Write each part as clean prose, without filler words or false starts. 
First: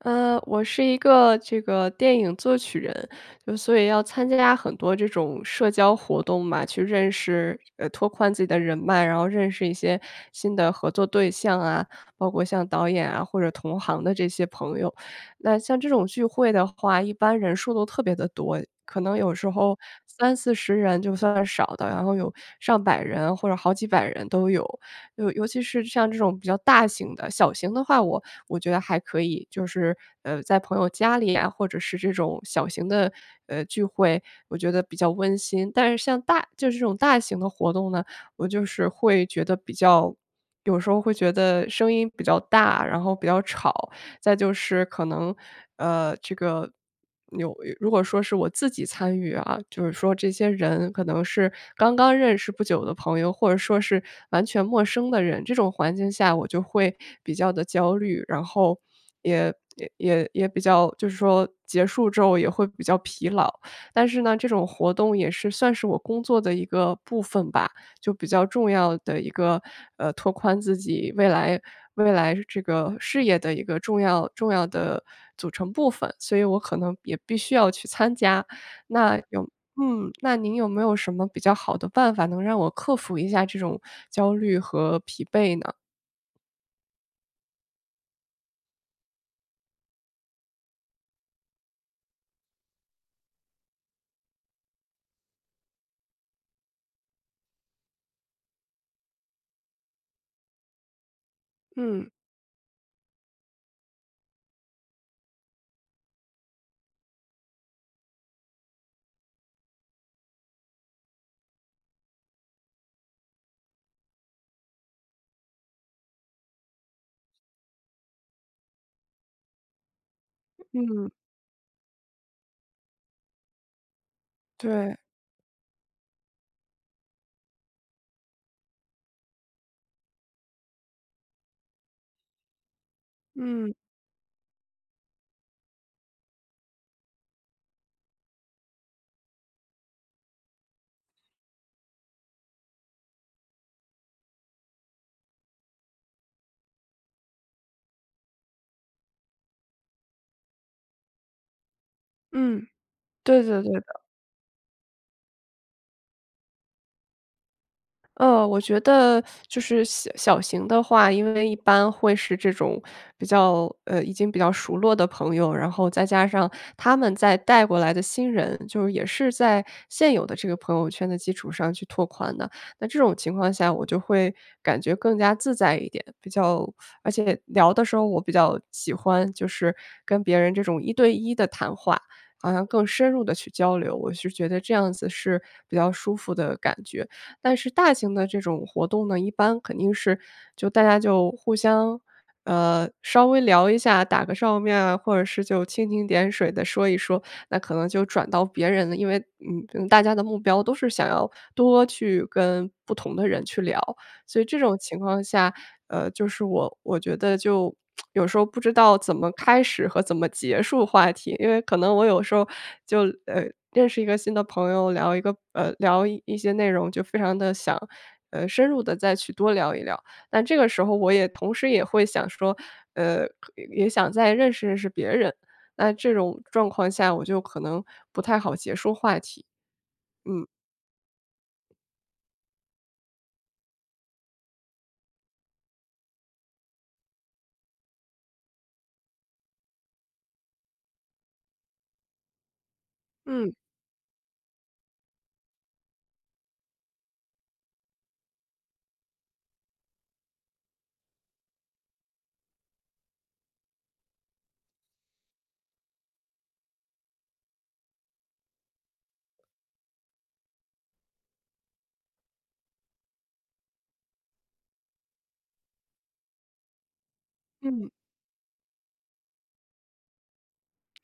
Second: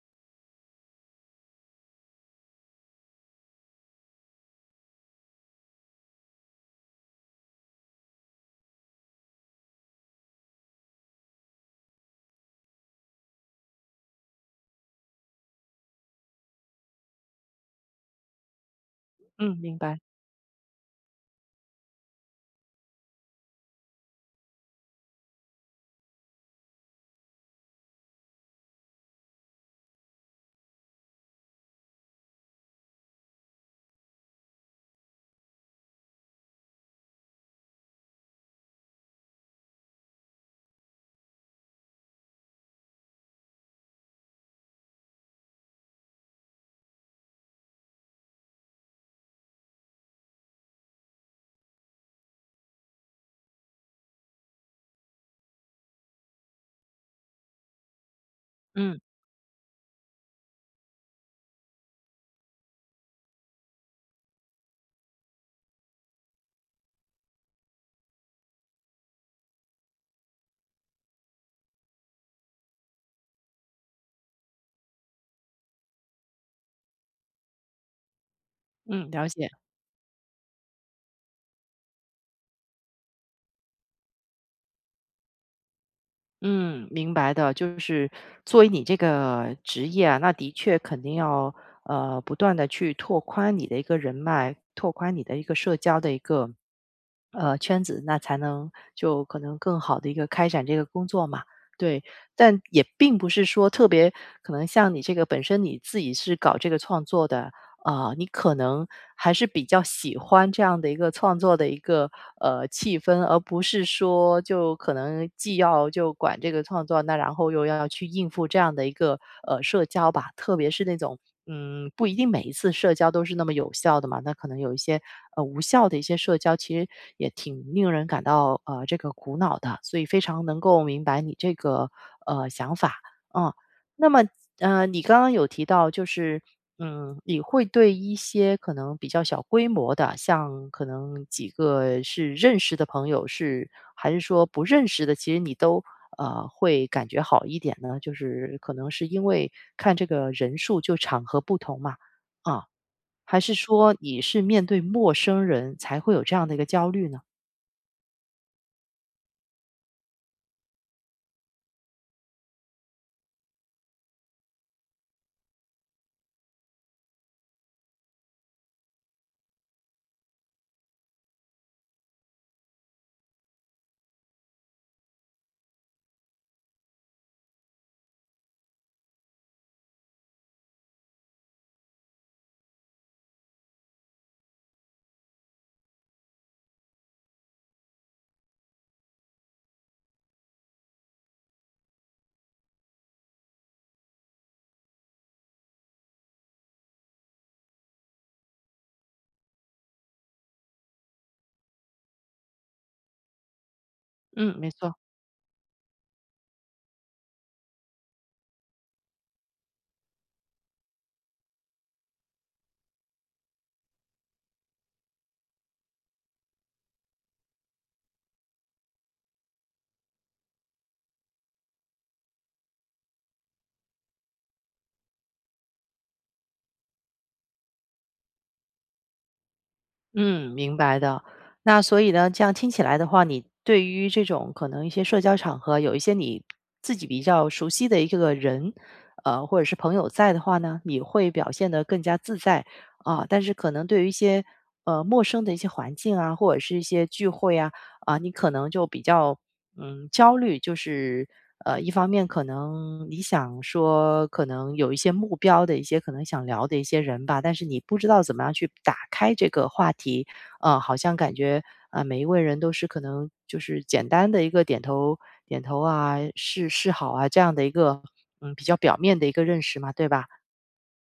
我是一个这个电影作曲人，就所以要参加很多这种社交活动嘛，去认识拓宽自己的人脉，然后认识一些新的合作对象啊，包括像导演啊或者同行的这些朋友。那像这种聚会的话，一般人数都特别的多，可能有时嗯，明候白。三四十人就算是少的，然后有上百人或者好几百人都有。尤其是像这种比较大型的，小型的话，我觉得还可以，就是在朋友家里啊，或者是这种小型的聚会，我觉得比较温馨。但是像就是这种大型的活动呢，我就是会觉得比较。有时候会觉得声音比较大，然后比较吵，再就是可能，这个如果说是我自己参与啊，就是说这些人可能是刚刚认识不久的朋友，或者说是完全陌生的人，这种环境下我就会比较的焦虑，然后嗯，也比较就是说结束之后也会比较疲劳。但是呢，这种活动也是算是我工作的一个部分吧，就比较重要的一个，拓宽自己未来这个事业的一个重要的组成部分，所以我可能也必须要去参加。嗯，那了解。有那您有没有什么比较好的办法能让我克服一下这种焦虑和疲惫呢？嗯，明白的。就是作为你这个职业啊，那的确肯定要不断的去拓宽你的一个人脉，拓宽你的一个社交的一个圈子，那才能就可能更好的一个开展这个工作嘛。对，嗯，但也并不是说特别可能像你这个本身你自己是搞这个创作的，啊，你可能还是比较喜欢这样的一个创作的一个气氛，而不是说就可能既要就管这个创作，那然后又要去应付这样的一个社交吧，特别是那嗯，种。嗯，不一定每一次社交都是那么有效的嘛，那可能有一对，些无效的一些社交，其实也挺令人感到这个苦恼的，所以非常能够明白你这个想法，嗯，嗯，那么，你刚刚有提到，就是，嗯，你会对一些可能比较小规模的，像可能几个是认识的朋友是，还是说不认识的，其实你都会感觉好一点呢？就是可能是因为看这个人数就场合不同嘛，啊，嗯，还对是对对。说你是面对陌生人才会有这样的一个焦虑呢？我觉得就是小型的话，因为一般会是这种比较已经比较熟络的朋友，然后再加上他们在带过来的新人，就是也是在现有的这个朋友圈的基础上去拓宽的。那这种情况下，我就会感觉更加自在一点，而且聊的时候，我比较喜欢就是跟别人这种一对一的谈话，好像更深入的去交流，我是觉得这样子是比较舒服的感觉。但是大型的这种活动呢，一般肯定是就大家就互相，稍微聊一下，打个照面啊，或者是就蜻蜓点水的说一说，那可能就转到别人了。因为，大家的目标都是想要多去跟不同的人去聊。所以嗯，这没种错。情况下，就是我觉得就有时候不知道怎么开始和怎么结束话题，因为可能我有时候就呃认识一个新的朋友，聊一些内容，就非常的想深入的再去多聊一聊。但这个时候我也同时也会想说，可也想再认识认识别人。那这种状况下，我就可能不太好结束话题。嗯，明白的。那所以呢，这样听起来的话，你对于这种可能一些社交场合，有一些你自己比较熟悉的一个个人，或者是朋友在的话呢，你会表现得更加自在啊。但是嗯可能对于一些陌生的一些环境啊，或者是一些聚会啊，啊，你可能就比较嗯焦虑，就是一方面可能你想说，可能有一些目标的一些可能想聊的一些人吧，但是你不知道怎么样去打开这个话题，好像感觉啊、每一位人都是可能就是简单的一个点头、点头啊，示好啊这样的一嗯。个嗯比较表面的一个认识嘛，对吧？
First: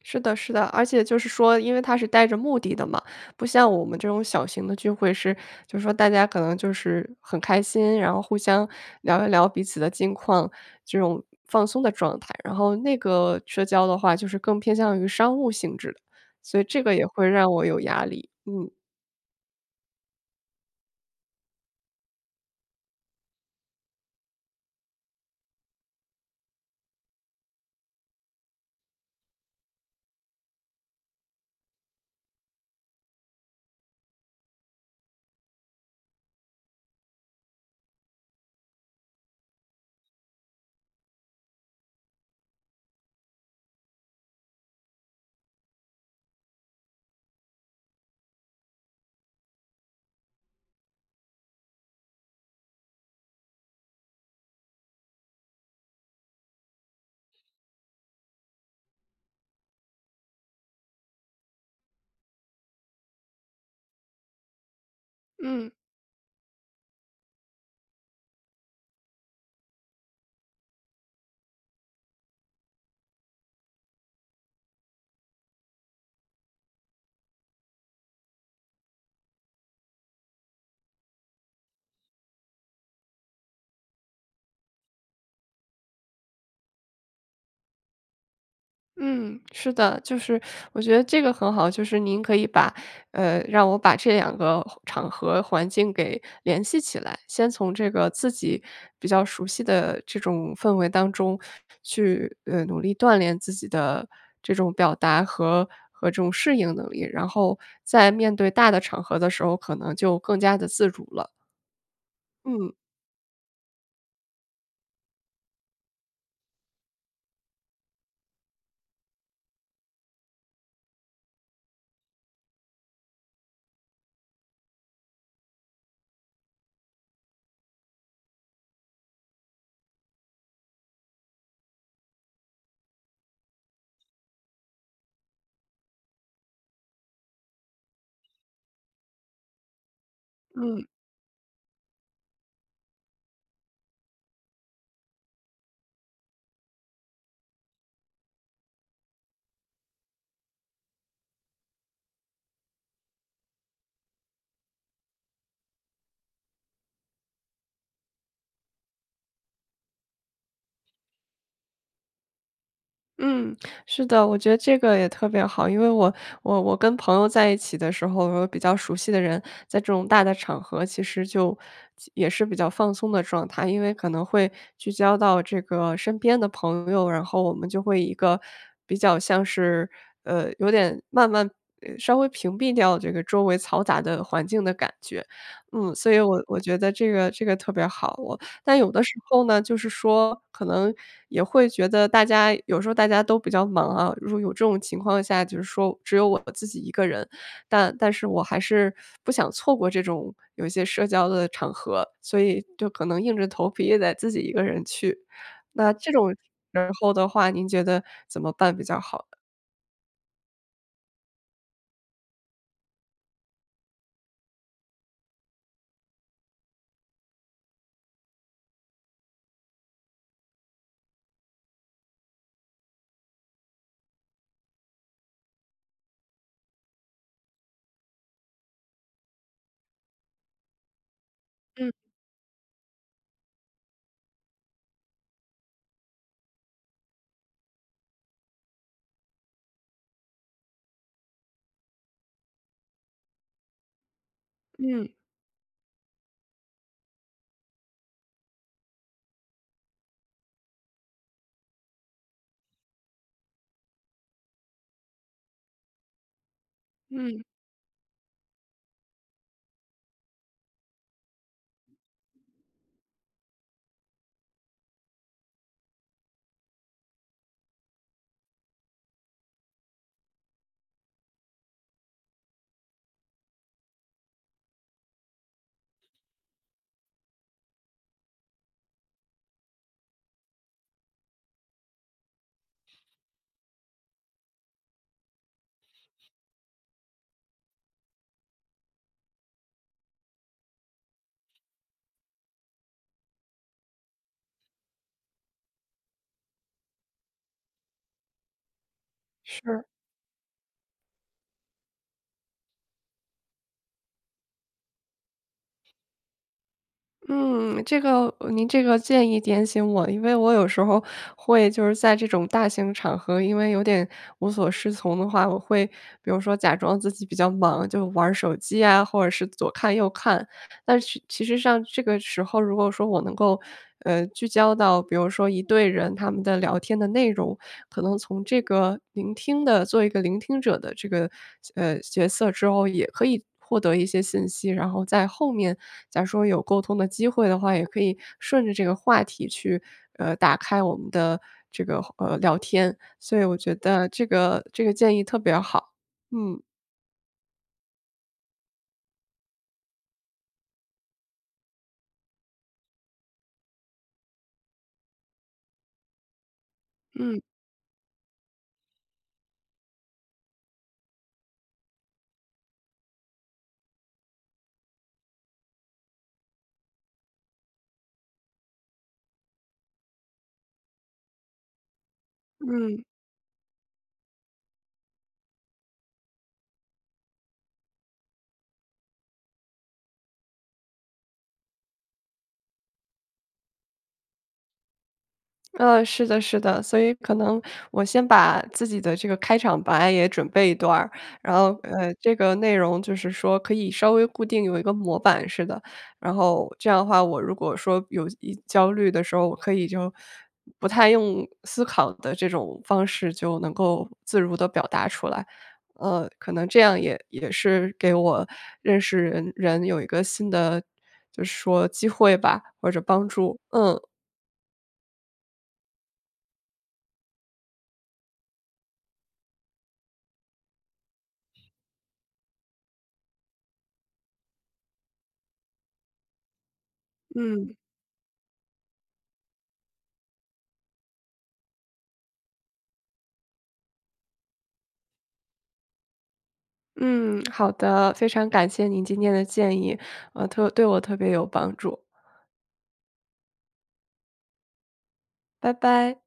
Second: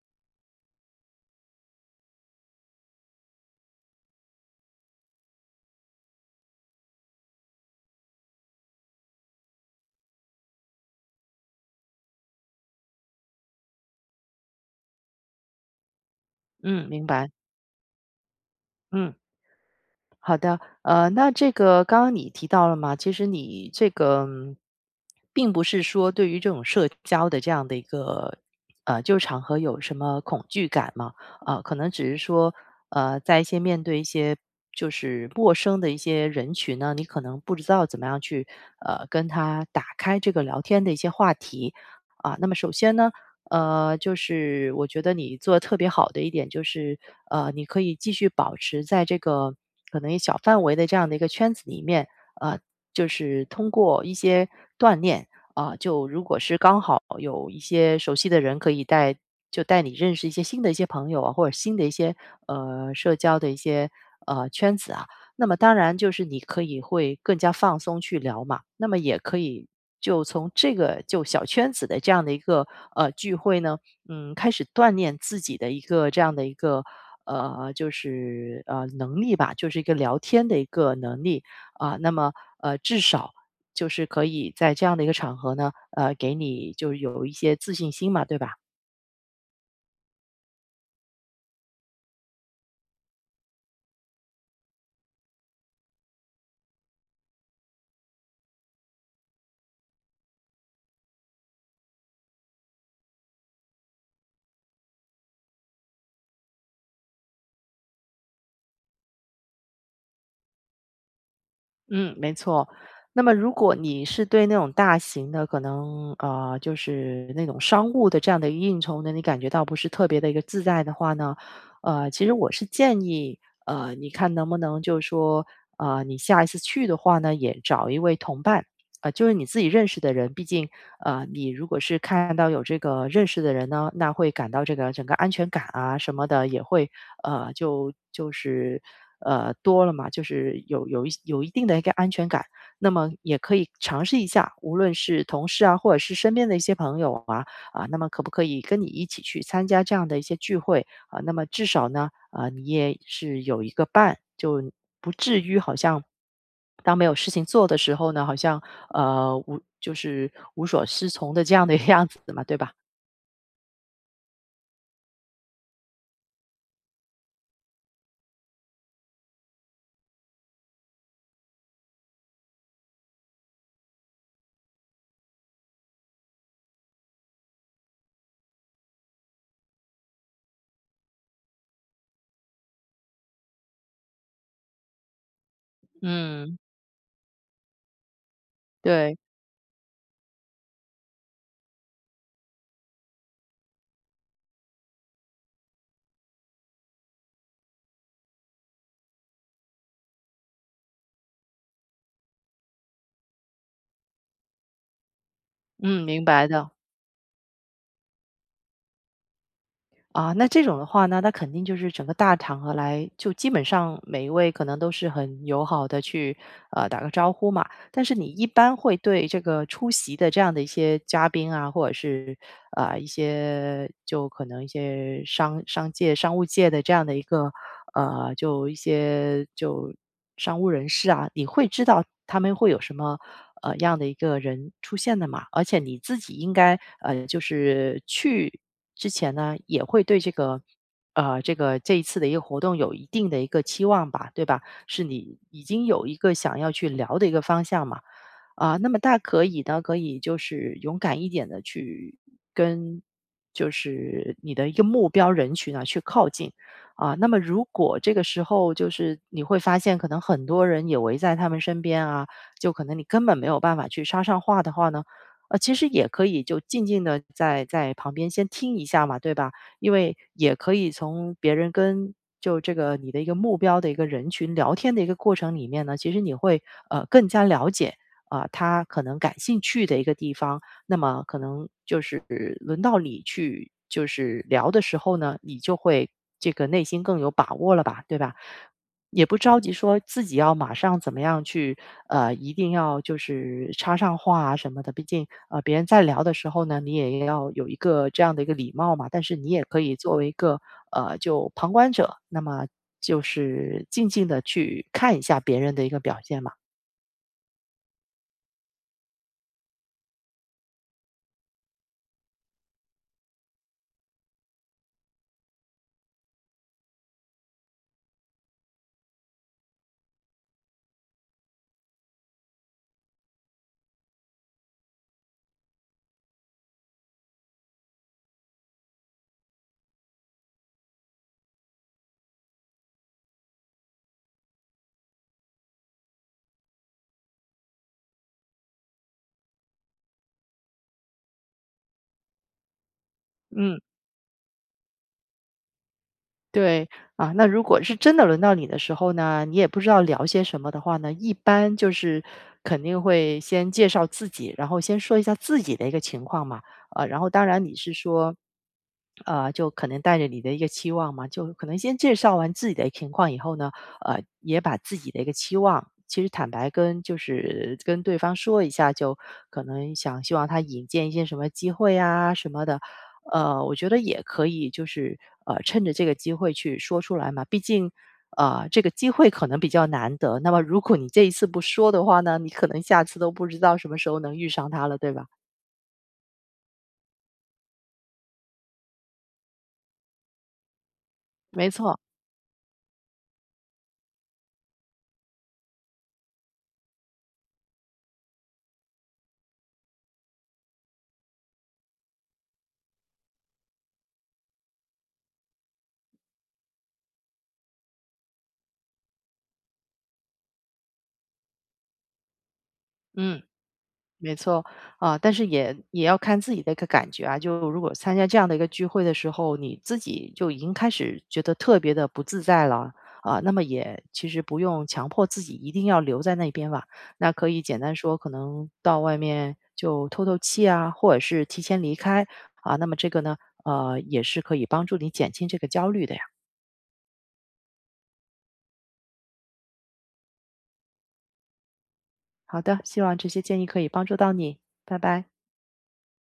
是的，是的，而且就是说，因为他是带着目的的嘛，不像我们这种小型的聚会是，就是说大家可能就是很开心，然后互相聊一聊彼此的近况，这种放松的状态。然后那个社交的话，就是更偏向于商务性质的，所以这嗯，个明也会白，让我有压力。嗯。嗯。好的，那这个刚刚你提到了嘛，其实你这个嗯并不是说对于这种社交的这样的一个就场合有什么恐惧感嘛？啊、可能只是说在一些面对一些就是陌生的一些人群呢，你可能不知道怎么样去跟他打开这个聊天的一些话题啊、那么首先呢，就是我觉得你做的特别好的一点就是，你可以继续保持在这个可能一小范围的这样的一个圈子里面，呃，就是通过一些锻炼啊、就如果是刚好有一些熟悉的人可以带，就带你认识一些新的一些朋友啊，或者新的一些社交的一些圈子啊。那么嗯。当然就是你可以会更加放松去聊嘛，那么也可以就从这个就小圈子的这样的一个聚会呢，嗯，开始锻炼自己的一个这样的一个能力吧，就是一个聊天的一个能力啊、那么至少。就是可以在这样的一个场合呢，给你就是有一些自信心嘛，对吧？嗯，是的，就是我觉得这个很好，就是您可以把，呃，让我把这两个场合环境给联系起来，先从这个自己比较熟悉的这种氛围当中去，努力锻炼自己的这种表达和这种适应能力，然后在面对大的场合的时候，可能就更加的自主了。嗯，没错。嗯，那么如果你是对那种大型的，可能就是那种商务的这样的一个应酬呢，你感觉到不是特别的一个自在的话呢，其实我是建议，你看能不能就是说，你下一次去的话呢，也找一位同伴，就是你自己认识的人，毕竟，你如果是看到有这个认识的人呢，那会感到这个整个安全感啊什么的也会就是多了嘛，就是嗯。有一定的一个安全感，那么也可以尝试一下，无论是同事啊，或者是身边的一些朋友啊，啊，那么可不可以跟你一起去参加这样的一些聚会啊？那么至少呢，啊，你也是有一个伴，就当没有事情做的时候呢，好像呃无就是无所适从的这样的 样子嘛，对吧？嗯，是的，我觉得这个也特别好，因为我跟朋友在一起的时候，我比较熟悉的人，在这种大的场合，其实就也是比较放松的状态，因为可能会聚焦到这个身边的朋友，然后我们就会一个比较像是有点慢慢稍微屏蔽掉这个周围嘈杂的环境的感觉，所以我嗯，我觉得这个特别好，但有的时对，候呢，就是说可能也会觉得有时候大家都比较忙啊，如果有这种情况下，就是说只有我自己一个人，但是我还是不想错过这种有一些社交的场合，所以就可能硬着头皮也得自己一个人去。那嗯，这明种时白的。候的话，您觉得怎么办比较好？啊，那这种的话呢，那肯定就是整个大场合来，就基本上每一位可能都是很友好的去打个招呼嘛。但是你一般会对这个出席的这样的一些嘉宾啊，或者是啊、一些就可能一些商界、商务界的这样的一个就一些就商务人士啊，你会知道嗯他们会有什么样的一个人出现的嘛。而且你自己应该，就是去之前呢，也会对这个，这个这一次的一个活动有一定的一个期望吧，对吧？是嗯你已经有一个想要去聊的一个方向嘛。啊，那么大可以呢，可以就是勇敢一点的去跟就是你的一个目标人群啊去靠近啊。那么嗯，如果这个时候就是你会发现，可能很多人也围在他们身边啊，就可能你根本没有办法去插上话的话呢，其实也可以就静静的在旁边先听一下嘛，对吧？因为也可以从别人跟就这个你的一个目标的一个人群聊天的一个过程里面呢，其实你会更加了解啊，他可能感兴趣的一个地方，那么可能就是轮到你去就是聊的时候呢，你就会这个内心更有把握了吧，对吧？也不着急说自己要马上怎么样去，一定要就是插上话啊什么的。毕竟，别人在聊的时候呢，你也要有一个这样的一个礼貌嘛。但是你也可是。以作为一个，就旁观者，那么就是静静的去看一下别人的一个表现嘛。嗯，这个您这个建议点醒我了，因为我有时候会就是在这种大型场合，因为有点无所适从的话，我会比如说假装自己比较忙，就玩儿手机啊，或者是左看右看。但是其实上这个时候，如果说我能够聚焦到，比如说一队人他们的聊天的内容，可能从这个聆听的做一个聆听者的这个角色之后，也可以获得一些信息，然后在后面假如说有沟通的机会的话，也可以顺着这个话题去，打开我们的这个，聊天。所以我觉嗯。得这个建议特别好，嗯。对，啊，那如果是真的轮到你的时候呢，你也不知道聊些什么的话呢，一般就是肯定会先介绍自己，然后先说一下自己的一个情况嘛，然后嗯当然你是说，就可能带着你的一个期望嘛，就可能先介绍完自己的情况以后呢，也把自己的一个期望，其实坦白跟就是跟对方说一下，就可能想希望他引荐一些什么机会啊什么的，嗯。我觉得也可以，就是趁着这个机会去说出来嘛。毕竟，这个机会可能比较难得。那么，如果你这一次不说的话呢，你可能下次都不知道什么时候能遇上他了，对吧？是的，是的，所以可能我先把自己的这个开场白也准备一段儿，然没后错，这个内容就是说可以稍微固定有一个模板似的，然后这样的话，我如果说有焦虑的时候，我可以就不太用思考的这种方式就能够自如的表达出来，可能这样也是给我认识人有一个新的，就是说机会吧，或者帮嗯。助，嗯。没错，啊，但是也要看自己的一个感觉啊。就如果参加这样的一个聚会的时候，你自己就已经开始觉得特别的不自在了啊，那么也其实不用强迫自己一定要留在那边吧。那可以嗯。简单说，可能到外面就透透气啊，或者是提前离开啊。那么这个呢，也是可以帮助你减轻这个焦虑的呀。嗯，好的，非常感谢您今天的建议，对我特别有帮助，好的，希望这些建议可以帮助到你，拜拜。拜拜。